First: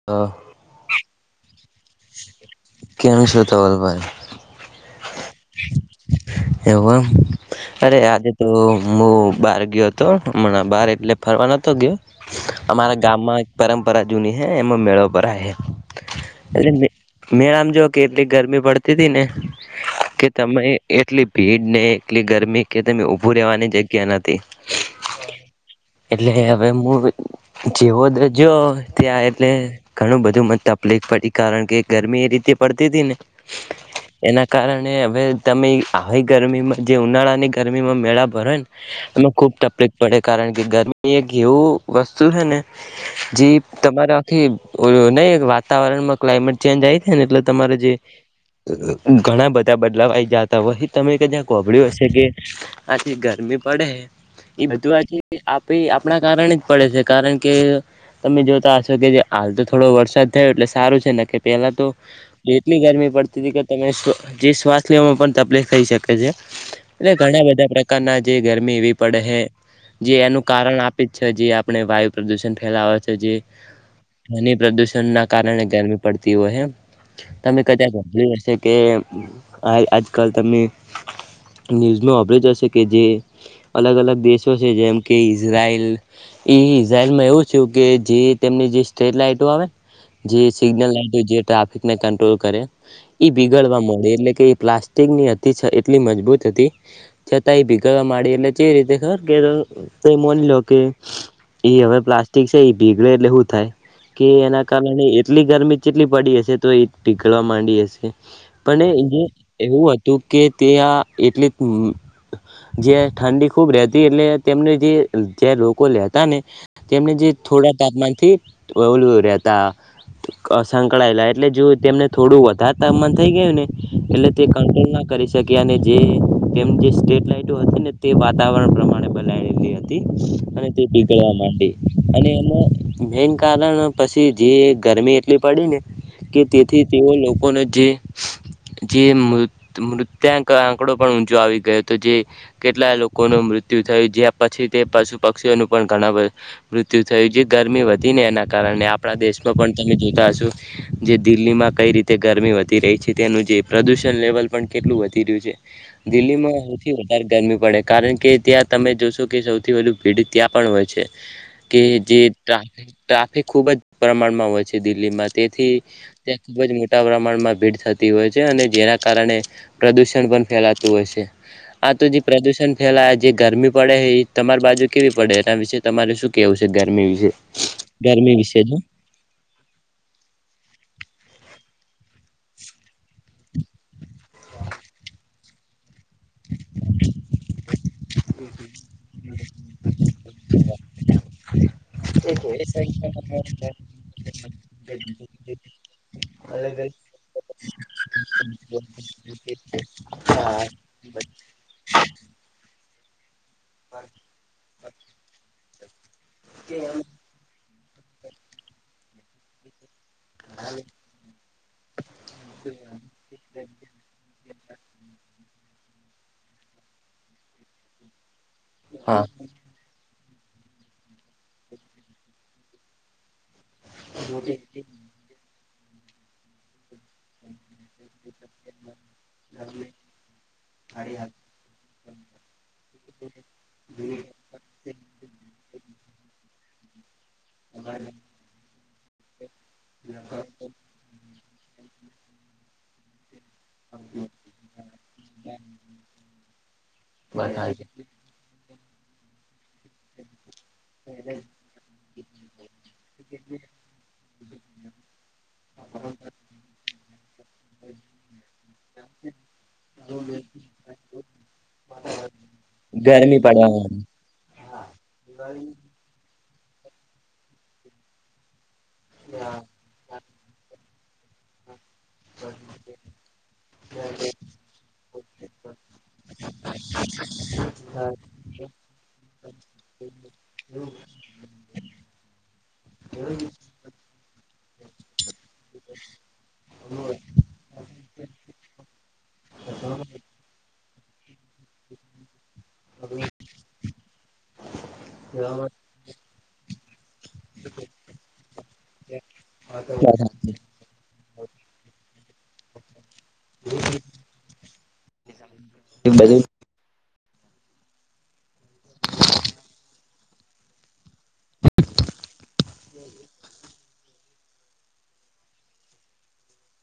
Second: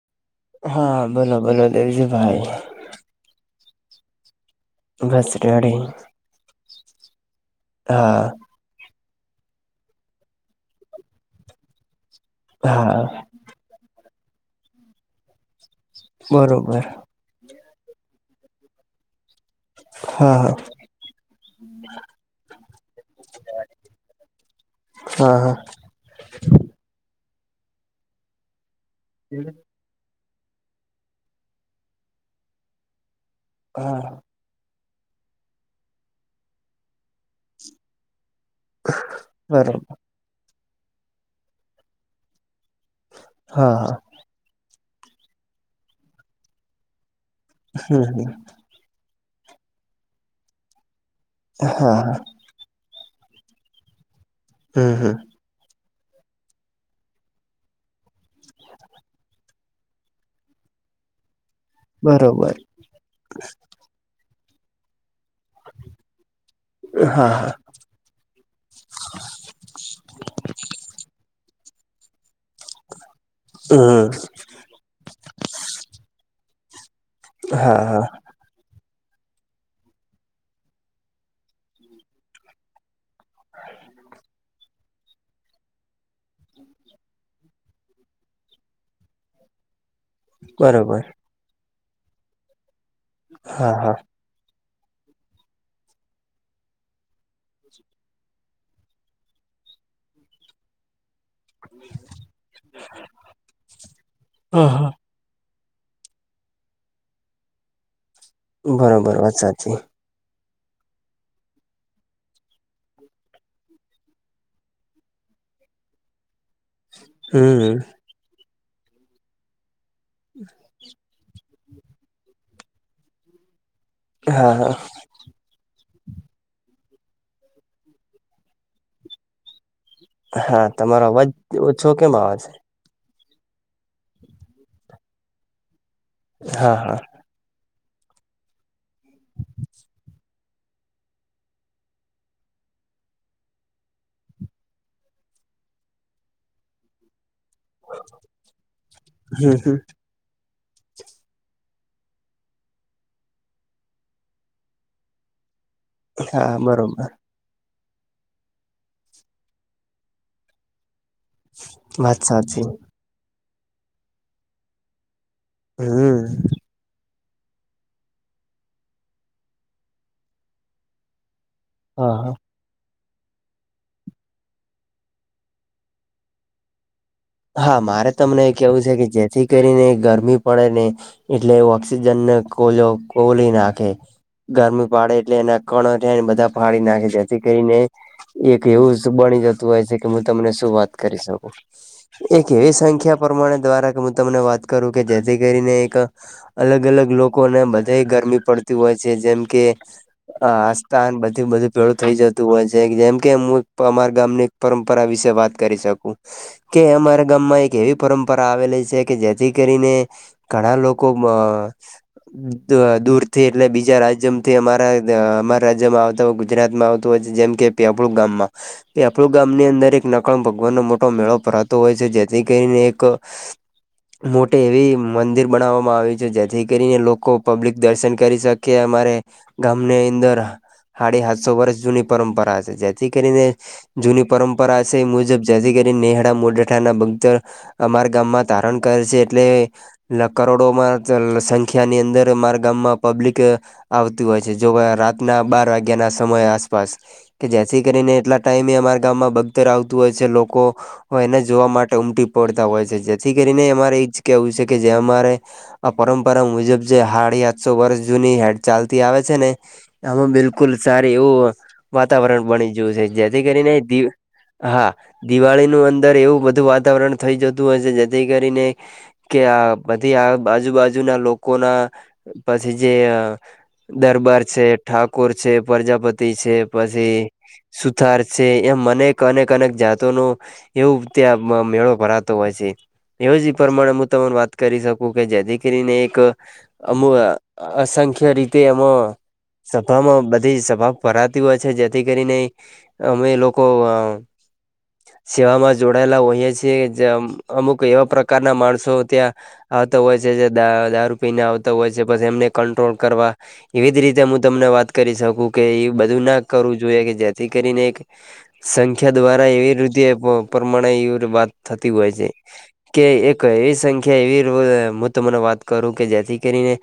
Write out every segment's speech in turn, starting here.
[unintelligible] હા બોલો બોલો દેવજી ભાઈ. કેમ સો ધવલ ભાઈ? બસ રેડી એવું એમ અરે આજે હા તો, મુ બાર ગયો તો હમણાં બાર એટલે ફરવા નતો ગયો અમારા હા ગામમાં પરંપરા જૂની હે એમાં મેળો ભરાય હે. એટલે બરોબર મે મેળા મ જો કે એટલી ગરમી પડતી હતી ને, કે હા તમે એટલી ભીડ ને એટલી ગરમી કે તમે ઊભું રહેવાની જગ્યા નતી. હા હા. એટલે હવે મુ જેવો [unintelligible] જ્યો ત્યાં એટલે ઘણું બધું મને તકલીફ પડી કારણ કે ગરમી એ રીતે પડતી તી ને, હા. એના કારણે હવે તમે આવી ગરમીમાં જે ઉનાળાની ગરમીમાં મેળા ભરોય ન, એમાં ખુબ બરોબર તકલીફ પડે કારણ કે ગરમી એક એવું વસ્તુ હે ને, જી હા હા તમારે આખી નહિ વાતાવરણમાં ક્લાયમેટ ચેન્જ આઈ તી ને એટલે, તમારે જે હમ હમ ઘણા બધા બદલાવ આયી જાતા હોય એ તમે કદાચ હોભલ્યું હા હશે હા કે, આ જે ગરમી પડે હે એ હમ બધું આ હમ જે, આપે આપણા કારણે જ પડે છે કારણ કે તમે જોતા હશો કે જે હાલ થોડો વરસાદ થયો એટલે સારો છે ને કે પહેલા તો બરોબર એટલી ગરમી પડ [unintelligible] જે શ્વાસ લેવામાં પણ તકલીફ થઈ શકે છે એટલે હા ઘણા હા બધા પ્ર કાના જે ગરમી એવી પડે હે. જે એનું કારણ આપે જ છ જે આપણે વાયુ પ્રદુષણ ફેલાવ જે હમ ધ્વનિ પ્રદુષણ ના કારણે ગરમી પડતી હોય હે, તમે હા કદાચ હા હોભલ્યું હશે. કે ભાઇ આજકાલ તમે ન્યૂઝનો ઓભલ્યું જ હશે કે જે, અલગ અલગ દેશો છે જેમ કે ઇઝરાયેલ, એ ઈઝરાયલમાં એવું છું કે જે તેમની જે સ્ટ્રેટ લાઈટો આવે, સિગ્નલ બરોબર લાઈટ જે ટ્રાફિકને કંટ્રોલ કરે એ બીગલવ હા હા મોડી એટલે કે એ પ્લા [unintelligible] ની હતી એટલી મજબૂત હતી. છતા ઈ ભીગાડવા માડી ને ચે રીતે ખબર કેરલ મોનીલો કે, એ હવે પ્લાસ્ટિક સે ઈ ભીગડે એટલે હું થાય કે એના હા હા કારણે નહીં, એટલી ગરમી ચેટલી પડી હશે તો એ પીઘળા માંડી હશે પણ બરોબર એને વાત સાચી એવું હત તુ કે તે આ એટલે હં જે ઠંડી ખુબ રેહતી એટલે તેમને જે જે લોકો લેહતા ને, ચેમને જે થોડા હમ તાપમાન થી ઓલુ રહેતા. ક સંકળાયેલા એટલે જો તેમને થોડું વધારે તામાન થઈ ગયું ને એટલે તે હા હા કંટ્રોલ ના કરી શક્યા ને જે તેમ જે સ્ટેટ લાઈટો હતી ને તે વાતાવરણ પ્રમાણે બનાયેલી હતી. હા અને તે તમારો અવાજ પીઘળવા માંડી ઓછો કેમ અને આવે એમાં, મેન કારણ પસી જે ગરમી એટલી પડી ને, કે છે હા તેથી હા તેઓ લોકોને જે, જે મૃત મૃત્યાંક આંકડો પણ ઊંચો આવી ગયો તો જે, કેટલા લોકોનું મૃત્યુ થયું જે્યા પછી તે પશુ પક્ષીઓનું પણ ઘણા મૃત્યુ થયું જે ગરમી વધી ને એના કારણે આપણા દેશમાં પણ હમ તમે જોતા હશો. જે દિલ્લીમાં કઈ રીતે ગરમી વધી રહી છે તેનું જે પ્રદુષણ લેવલ પણ કેટલું વધી રહ્યું છે. હા દિલ્લીમાં હૌથી બરોબર વધારે ગરમી પડે કારણ કે, ત્યાં તમે જોશો કે સૌથી વધુ ભીડ ત્યાં પણ હોય છે કે વાત જે સાચી ટ્રાફિક ટ્રાફિક ખૂબ જ પ્રમાણમાં હોય છે દિલ્લીમાં, તેથી હમ ત્યાં ખૂબ જ મોટા પ્રમાણમાં ભીડ થતી થતી હોય છે અને જેના કારણે પ્રદુષણ પણ ફેલાતું હોય સે, આ તો હા જે હા પ્રદુષણ એ હાલ જે ગરમી પડે હે ઈ તમારી બાજુ કેવી પડે, એના વિશે તમારે શું કેવું છે? ગરમી વિશે હા, મારે ગરમી તમને એ વિશે જો કેવું છે કે જેથી કરીને ગરમી પડે ને એટલે ઓકસ જનને ખોલો ખોલી નાખે, ગરમી પાડે એટલે એના ખણ ઝેર બધા ફાળી નાખે સે, જેથી કરીને એક એવું બળી જતુ હોય સે કે, હું તમને શું વાત કરી શકુ. એક એવી સંખ્યા પ્રરમાણે દ્વારા કે હું તમને વાત કરું કે જેથી કરીને એક અલગ-અલગ લોકોને બધેય ગરમી પડતી હોય છે, જેમ કે, અ.. આ તાન બધી બધું ભેળું થઈ જતું હોય છે, જેમ કે મુ ત અમાર ગામની પરંપરા વિશે વાત કરી શકું, કે અમારા ગામમાં એક એવી પરંપરા આવેલી સે કે જેથી કરીને ઘણાં લોકો મ.. દ, દુર થી એટલે બીજા રાજ્યમથી અમારા, અમારા જેવા આવતા ગુજરાતમાં આવતું હોય છે, જેમ કે પેંપળુ ગામમાં હા પેપળુ ગામની અંદર એક નકણ ભગવાન નો મોટો મેળો ભરાતો હોય છે, જેથી કરીને એક મોટી એવી મંદિર બણાવામાં આવે છે, જેથી કરી એ લોકો પબ્લિક દર્શન કરી શકીએ, અમારે ગામની અંદર હાળી હાતસો વરસ જૂની પરંપરા સે, જેથી કરીને જૂની પરં પરાશેય એ મુજબ જેથી કરી નેહળા મોડઠાના બકતર અમારા ગામમાં તારણ કર છે, એટલે લકરોડોમાં ચલ સંખ્યાની અંદર અમાર ગામમાં પબ્લિક આવતી હોય છે, જોવા રાતના બાર વાગ્યાના સમય આસપાસ કે જ્યાં બરાબર થી કરીને એટલા ટાઈમે એ અમારા ગામમાં બકતર આવતું હોય છે, લોકો હોય એને જોવા માટે ઉમટી પળતા હોય છે, જેથી કરીને અમારે ઈચ કેવું છે, કે જે અમારે આ પરંપરા મુજબ જે હાળી આતસો વરસ જૂની હેડ ચાલતી આવે છે, ને આમાં બિલકુલ સારી એવું વાતાવરણ બણી જયું છે, ગરમી જેથી પડે કરીને દી હા, દિવાળીનું અંદર એવું બધું વાતાવરણ થઈ જતું હોય છે, જેથી કરીને કે આ બધી આ બાજુ-બાજુના લોકો ના પછી જે અ, દરબાર છે, ઠાકોર છે, પરજાપતિ છે, પછી સુથાર છે, એમ મને અનેક-અનેક જાતો નો ત્યાં મ, મેળો ભરાતો હોય છે. એવ જ પ્રમાણે હું તને વાત કરી શકું કે જેથી કરીને એક અમુ અસંખ્ય રીતે એમાં સભામાં બધી સભા ભરાતી હોય છે, જેથી કરીને અમે લોકો અ.. સેવામાં જોડાયેલા હોઈએ છીએ, જે આમ, અમુક એવા પ્રકારના માણસો ત્યાં આવતા હોય છે, જે દા, દારૂ પીને આવતો હોય છે, પછી એમને કંટ્રોલ કરવા એવી જ રીતે હું તમને વાત કરી શકું કે એ બધું ના કરવું જોઈએ, કે જે થી કરીને એક સંખ્યા દ્વારા એવી રૂઘી અપ પ્રમાણ આવી વાત થતી હોય છે, કે એક એ સંખ્યા ખ્યા એવી રો કે હું તમને વાત કરું કે જેથી કરીને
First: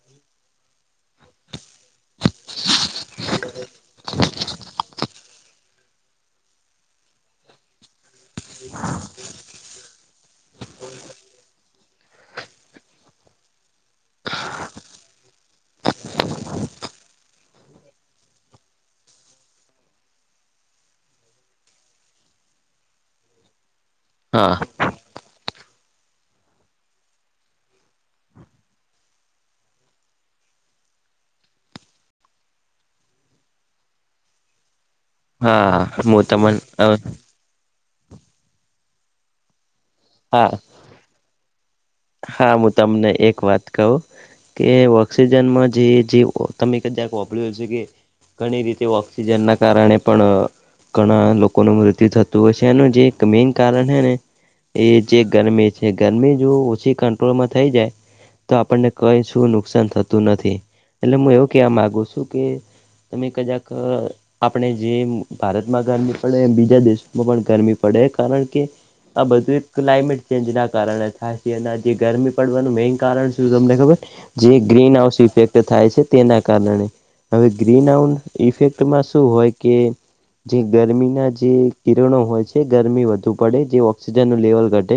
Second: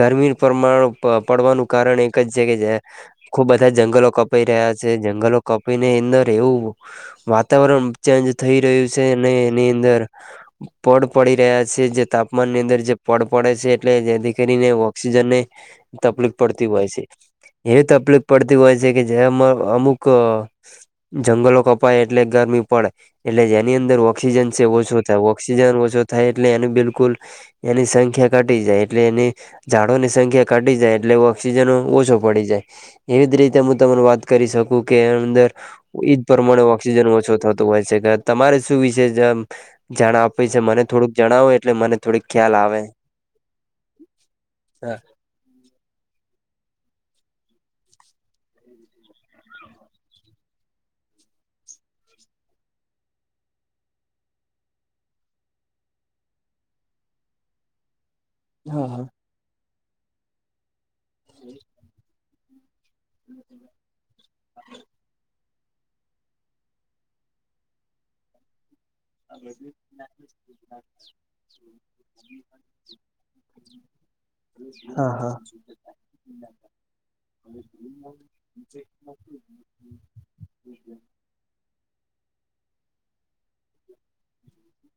ગરમી પરમાણ પ, પડવાનું કારણ એક જ છે કે જ્યાં ખુબ બધા જંગલો કપાઈ રહ્યા છે, જંગલો કપી અંદર રેવું, વાત વાતાવરણ ચેન્જ થઈ રહ્યું છે અને એની અંદર [unintelligible] પડ પડી રહ્યા છે જે તાપમાનની અંદર જે પડ પડે છે એટલે જેથી કરીને ઓક્સિજનને તકલીફ પડતી હોય છે. એવી તકલીફ પડતી હોય છે કે જેમાં અમુક જંગલો કપાય એટલે ગરમી પડે એટલે જે એની અંદર ઓક્સિજન હા સેવ ઓછો ઓક્સિજન ઓછો થાય એટલે એની બિલકુલ એની સંખ્યા ઘટી જાય એટલે એની ઝાડોની સંખ્યા ઘટી જાય એટલે ઓક્સિજન ઓછો પડી જાય. એવી જ રીતે હું તમને વાત કરી શકું કે અંદર હા ઈ હું જ તમન પ્રમાણે ઓક્ ઓછું થતું હોય છે કે તમારે શું વિશે જ જાણ હા આપે છે મને જણાવો એટલે મને થોડીક હા, ખ્યાલ હું આવે તમને એક વાત કહું કે હા ઓક્સિ જન જે જે તમે ક્દાચ હોમભાડયું હશે કે ઘણી રીતે ઑક્સિજનના કારણે પણ ઘણા લોકોનું મૃત્યુ થતું હોય છે એનું જે એક મેન કારણ હે ને એ જે ગરમી છે ગરમી જો પછી કંટ્રોલમાં થઈ જાય તો આપણને હા કઈ શું નુકસાન થતું નથી. એટલે મું એવું કહેવા માગુ છું કે તમે કદાક આપણે જેમ ભારતમાં ગરમી પડે એમ બીજા દેશોમાં પણ ગરમી પડે કારણ કે આ બધું એક ક્લાઇમેટ ચેન્જના કારણે થાય. અન જે આ ગરમી પડવાનું મેઈન કારણ શું તમને ખબર? જે ગ્રીન હા હાઉસ હા ઇફેક્ટ છે તેના કારણે. હવે ગ્રીન હાઉડ ઇફેક્ટમાં શું હોય કે જે ગરમીના જે કિરણો હોય છે ગરમી વધુ પડે જે ઓક્સિજનનું લેવલ ઘટે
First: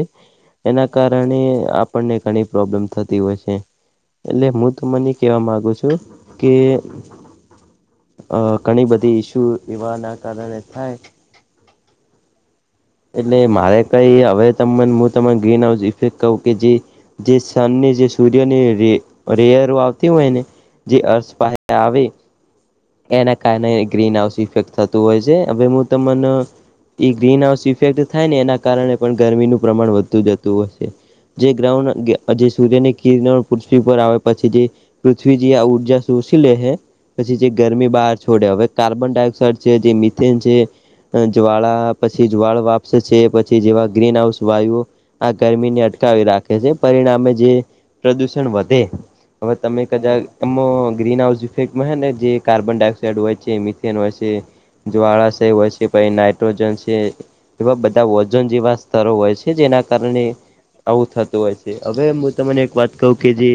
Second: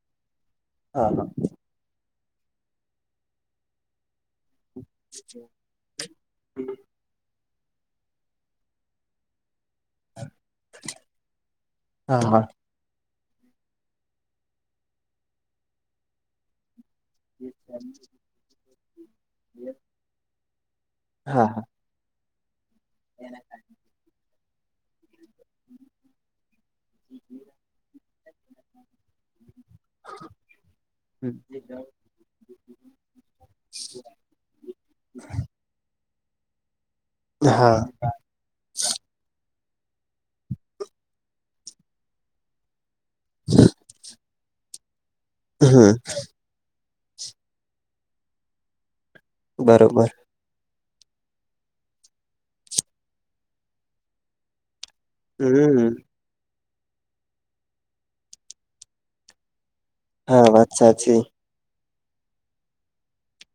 એના કાર ણે આપણને ઘણી પ્રોબ્લેમ થતી હોય છે. એટલે મું તમને કેહેવા માંગુ છું કે અ ઘણી બધી ઈસુ એવા ના કારણે થાય. હા હા. એટલે મારે કઈ હવે તમન મું તમે ગ્રીન હાઉસ ઇફેક્ટ કઉં કે જે જે સનની જે સૂર્યની રે રેયર આવતી હોયને જે અર્સ હા પાહે હા આવે એના કારણે ગ્રીન હાઉસ ઇફેક્ટ થતું હોય છે હવે હું તમન ઈ ગ્રીન હાઉસ ઇફેક્ટ થાય ને એના કારણે પણ ગરમીનું પ્રમાણ વધતુ જતું હશે હમ જે ગ્રાઉન્ડ [unintelligible] જે સૂર્યની કિરણ પૃથ્વી પર આવે પછી જે પૃથ્વીજી આ ઉર્જા શોષી લે હે જે હા ગરમી બાહર છોડે, હવે કાર્બન ડાયોક્સાઇડ છે, જે મિથેન છે, જ્વાળા પછી જ્વાળા વાપ છે પછી જેવા ગ્રીન હાઉસ વાયુઓ આ ગરમી ને હમ અટકાવી રાખે છે. પરિણામે જે પ્રદૂષણ વધે હવે તમે બરોબર કદાચ એમમાં ગ્રીન હાઉસ ઈફેક્ટમાં હે ને જે કાર્બન ડાયોક્સાઇડ હોય છે, મિથેન હોય છે. જ્વાળાશય હોય છે હમ પહિ નાઇટ્રોજન છે એવા બધા ઓઝોન જેવા સ્તરો હોય છે જેના કારણે હા વાત આવું સાચી થતું હોય હવે મું તમને એક વાત કહું કે જે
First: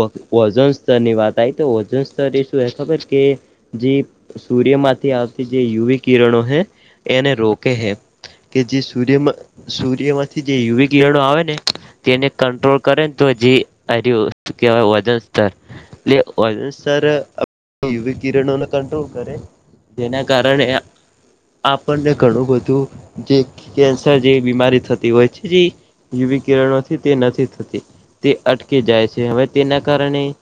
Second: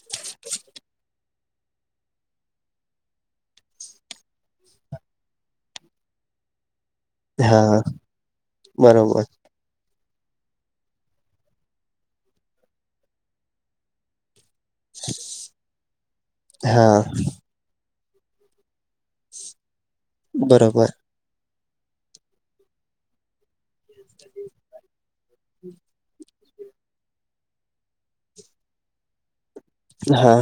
ઓ ઓઝોન સ્તરની વાત તાઈ તો ઓઝોન સ્તર એ શું હોય ખબર? કે જે સૂર્યમાંથી આવતી જે યુવી કિરણો હે એને રોકે હા હે કે જે બરોબર સૂર્યમાં સૂર્યમાંથી જે યુવિક કિરણો આવે ને તેને કંટ્રોલ કરે ને તો જે આય રયુ કેવાય ઓઝોન સ્તર એટલે ઓઝોન હા સ્તર યુવી કિરણોને કંટ્રોલ કરે જેના કારણે આ બરોબર આપણને ઘણું બધું જે કેન્સર જેવી બીમારી થતી હોય છે જે યુવી કિરણોથી તે નથી થતી તે અટકી જાય છે હવે તેના કારણે હા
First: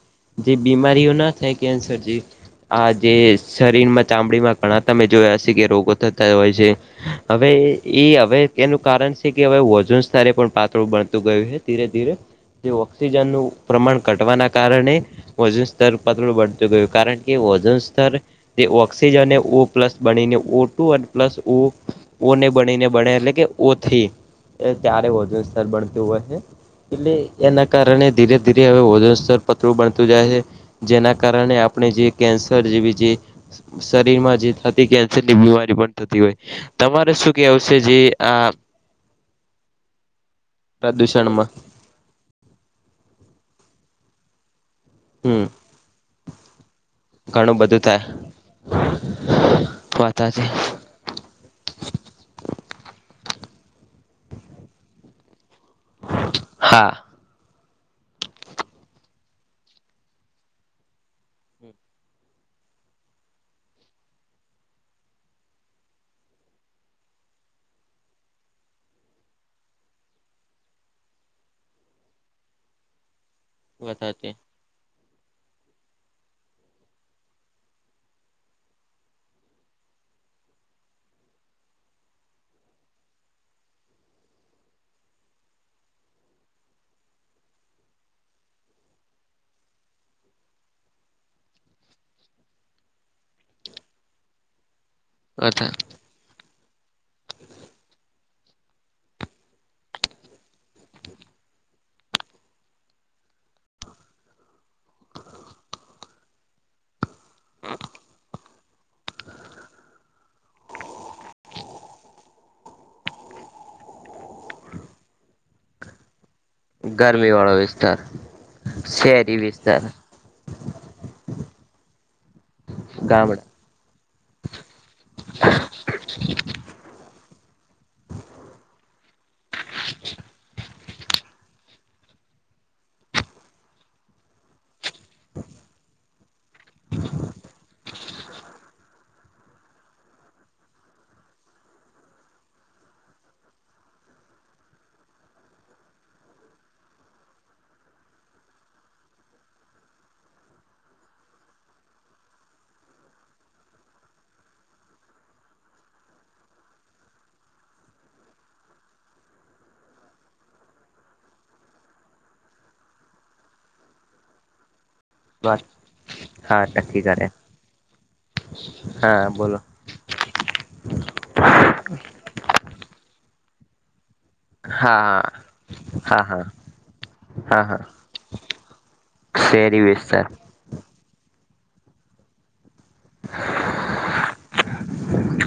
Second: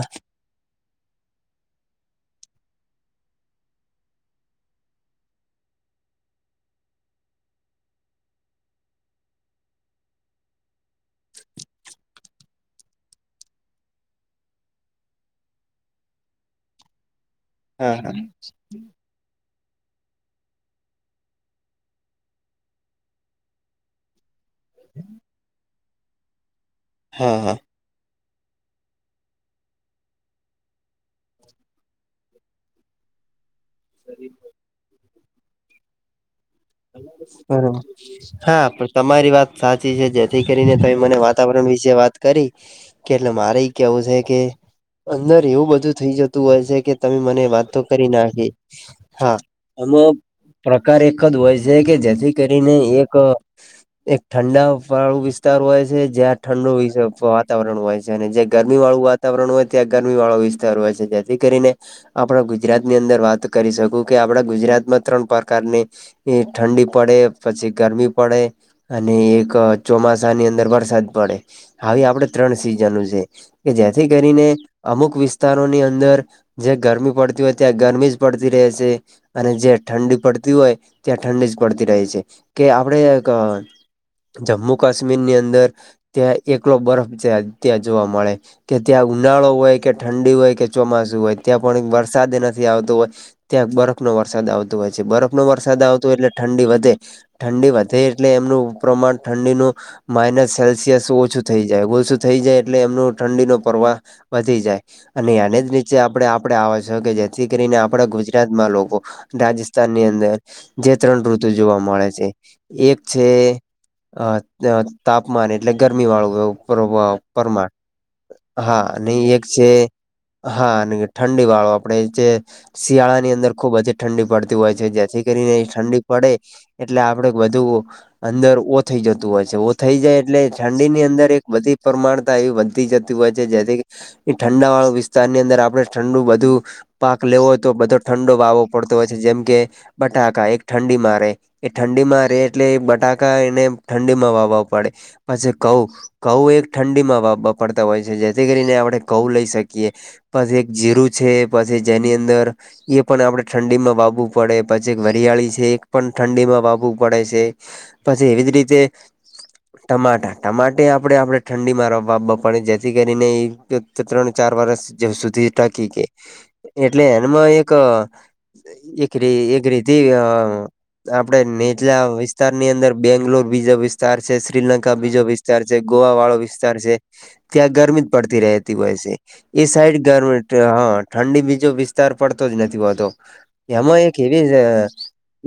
જે બીમારીઓ ના થાય કેન્સર આ જે શરીરમાં ચામડીમાં ઘણા તમે જોયા હશે કે રોગો થતા હોય છે. હવે એ હવે એનું કારણ છે કે હવે વજન સ્તરે પણ પાતળું બણતું ગયું છે ધીરે ધીરે તે ઓક્સિજનનું પ્રમાણ ઘટવાના કારણે ઔજન સ્તર પાતળું કારણ કે ઔજન હા હા સ્તર એ ઓક્સિજન અને ઓ પ્લસ બનીને ઓ ટુ અને પ્લસ ઓ ઓને બણી ને બણે એટલે કે ઓથી એ ત્યારે ઔજન સ્તર બણતું હોય છે એટલે હા એના કારણે ધીરે ધીરે હવે ઔજન સ્તર પતડુ બનતું જાય છે જેના કારણે આપણે જે કેન્સર જેવી જે શરીરમાં જે થતી ની બીમારી પણ થતી હોય તમારે શું કેવુ છે બરોબર જે આ હા પણ તમારી વાત સાચી છે જેથી કરીને તમે મને પ્રદુષણમાં વાતાવરણ વિશે વાત કરી કે એટલે મારે કેવું છે કે અંદર હમ એવું બધું થઈ જતું હોય છે કે તમે મને ઘણું વાત તો બધું થાય કરી નાખી હા એમાં વાતા છે પ્રકાર એક જ હોય કે જેથી કરીને એક એક ઠંડા વાળો વિસ્તાર હોય જયા ઠંડો હા વિસ્તાર હોય વાતાવરણ હોય છે અને જે ગરમી વાળું વાતાવરણ હોય ત્યાં ગરમી વાળો વિસ્તાર હોય છે જેથી કરીને આપણા ગુજરાત ની અંદર વાત કરી શકું કે આપડા ગુજરાતમાં ત્રણ પ્રકારની એ ઠંડી પડે, પછી ગરમી પડે અને એક ચોમાસાની અંદર વરસાદ પડે આવી આપડે ત્રણ સિઝનો છે. કે જેથી કરીને વધારે અમુક વિસ્તારોની અંદર જે ગરમી પડતી હોય ત્યાં ગરમી જ પડતી રહે છે અને જે ઠંડી પડતી હોય ત્યાં ઠંડી જ પડતી રહે છે કે આપણે જમ્મુ કાશ્મીરની અંદર ત્યાં એકલો બરફ જ ત્યાં જોવા મળે કે ત્યાં ઉનાળો હોય કે ઠંડી હોય કે ચોમાસું હોય ત્યાં પણ વરસાદ નથી આવતો ત્યાં બરફ નો વરસાદ આવતો હોય છે બરફ નો વરસાદ આવતો હોય એટલે ઠંડી વધે ઠંડી વધે એટલે એમનું પ્રમાણ ઠંડીનું માઇનસ સેલ્સિયસ ઓછું થઈ જાય ઓછું થઈ જાય એટલે એમનું ઠંડીનો પ્રવાહ વધી જાય અને એને જ નીચે આપણે આપડે આવે છ કે જેથી કરીને આપડા ગુજરાતમાં લોકો રાજસ્થાન ની અંદર જે ત્રણ ઋતુ જોવા મળે છે. એક છે તાપમાન એટલે ગરમી વાળું એવું ગરમી વાળો પરમાર વિસ્તાર હા અને શહેરી એક છે. વિસ્તાર હા ઠંડી વાળો આપણેે જે શિયાળા ની અંદર ગામડા ખૂબજ ઠંડી પડતી હોય છે જેથી કરીને ઠંડી પડે એટલે આપડે બધું અંદર ઓ થઈ જતું હોય છે ઓ થઈ જાય એટલે ઠંડી ની અંદર એક બધી પ્રમાણતા એ વધતી જતી હોય છે જેથી એ ઠંડા વાળા વિસ્તારની અંદર આપણે ઠંડુ બધું પાક લેવો હોય તો બધો ઠંડો વાવો પડતો હોય છે જેમ કે બટાકા એક ઠંડીમાં રહે એ ઠંડીમાં રહે એટલે બટાકા એને ઠંડીમાં વાવવા પડે. પછી કહું ધઉ એક ઠંડીમાં વાબબા પડતા હોય છે જેથી કરીને આપણે ઘઉ લઈ શકીએ. પછી એક જીરુ છે પછી જેની અંદર એ પણ આપડે ઠંડીમાં વાવવું પડે પછી વરિયાળી છે એક પણ ઠંડીમાં વાવવુ પડે છે પછી એવી જ રીતે ટમાટા, ટમાટે આપડે-આપડે ઠંડીમાં વાવવા પડે જેથી કરીને એ ત્રણ-ચાર વર્ષ જ સુધી ટકી કે હા એટલે નક્કી કરે એમાં એક એક હા બોલો રિ-એક રી તે આપડે નીચલા વિસ્તારની અંદર બેંગ્લોર બીજા વિસ્ તાર છે, શ્રીલંકા હા બીજો વિસ્તાર છે, ગોવા હા વાળો હા વિસ્તાર છે. હા હા ત્યાં હા ગરમી જ પડતી રહેતી હોય સે એ શહેરી સાઈડ વિસ્તાર ગરમ હા ઠંડી બીજો વિસ્તાર પડતો જ નથી હોતો, એમાં એક એવી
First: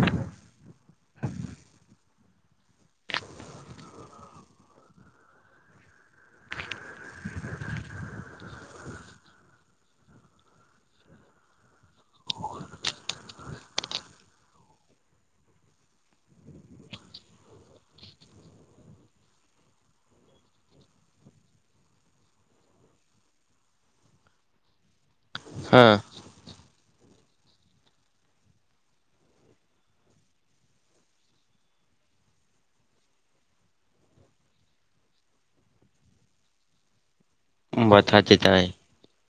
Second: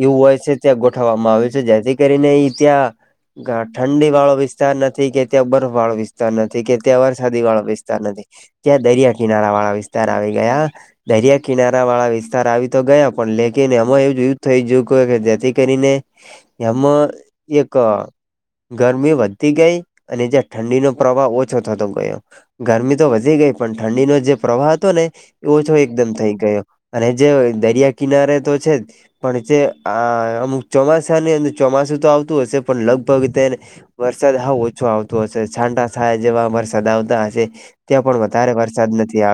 એવું હોય છે ત્યાં ગોઠવવામાં આવ્યું છે જેથી કરીને ઈ ત્યાં ઠંડી વાળો વિસ્તાર નથી કે ત્યાં બરફ વાળો વિસ્તાર નથી કે ત્યાં વરસાદી વાળો વિસ્તાર નથી. ત્યાં દરિયા કિનારા વાળા વિસ્તાર આવી ગયા. દરિયા કિનારા વાળા વિસ્તાર આવી તો ગયા પણ લેકીને અમાં એવુ [unintelligible] થઈ જ્યું હો કે જેથી કરીને એમાં એક ગરમી વધતી ગઈ અને જ્યાં ઠંડીનો પ્રવાહ ઓછો થતો ગયો. ગરમી તો વધી ગઈ પણ ઠંડીનો જે પ્રવાહ હતો ને ઓછો હા એકદમ થઈ ગયો અને જે દરિયા કિનારે તો છે જ પણ જે આ અમુક ચોમાસાની અં-ચોમાસું તો આવતું હશે પણ લગભગ તેને વરસાદ હાવ ઓછો આવતો હશે છાંટા-છયા જેવા વરસાદ આવતા હશે. ત્યાં પણ વધારે વરસાદ નથી આ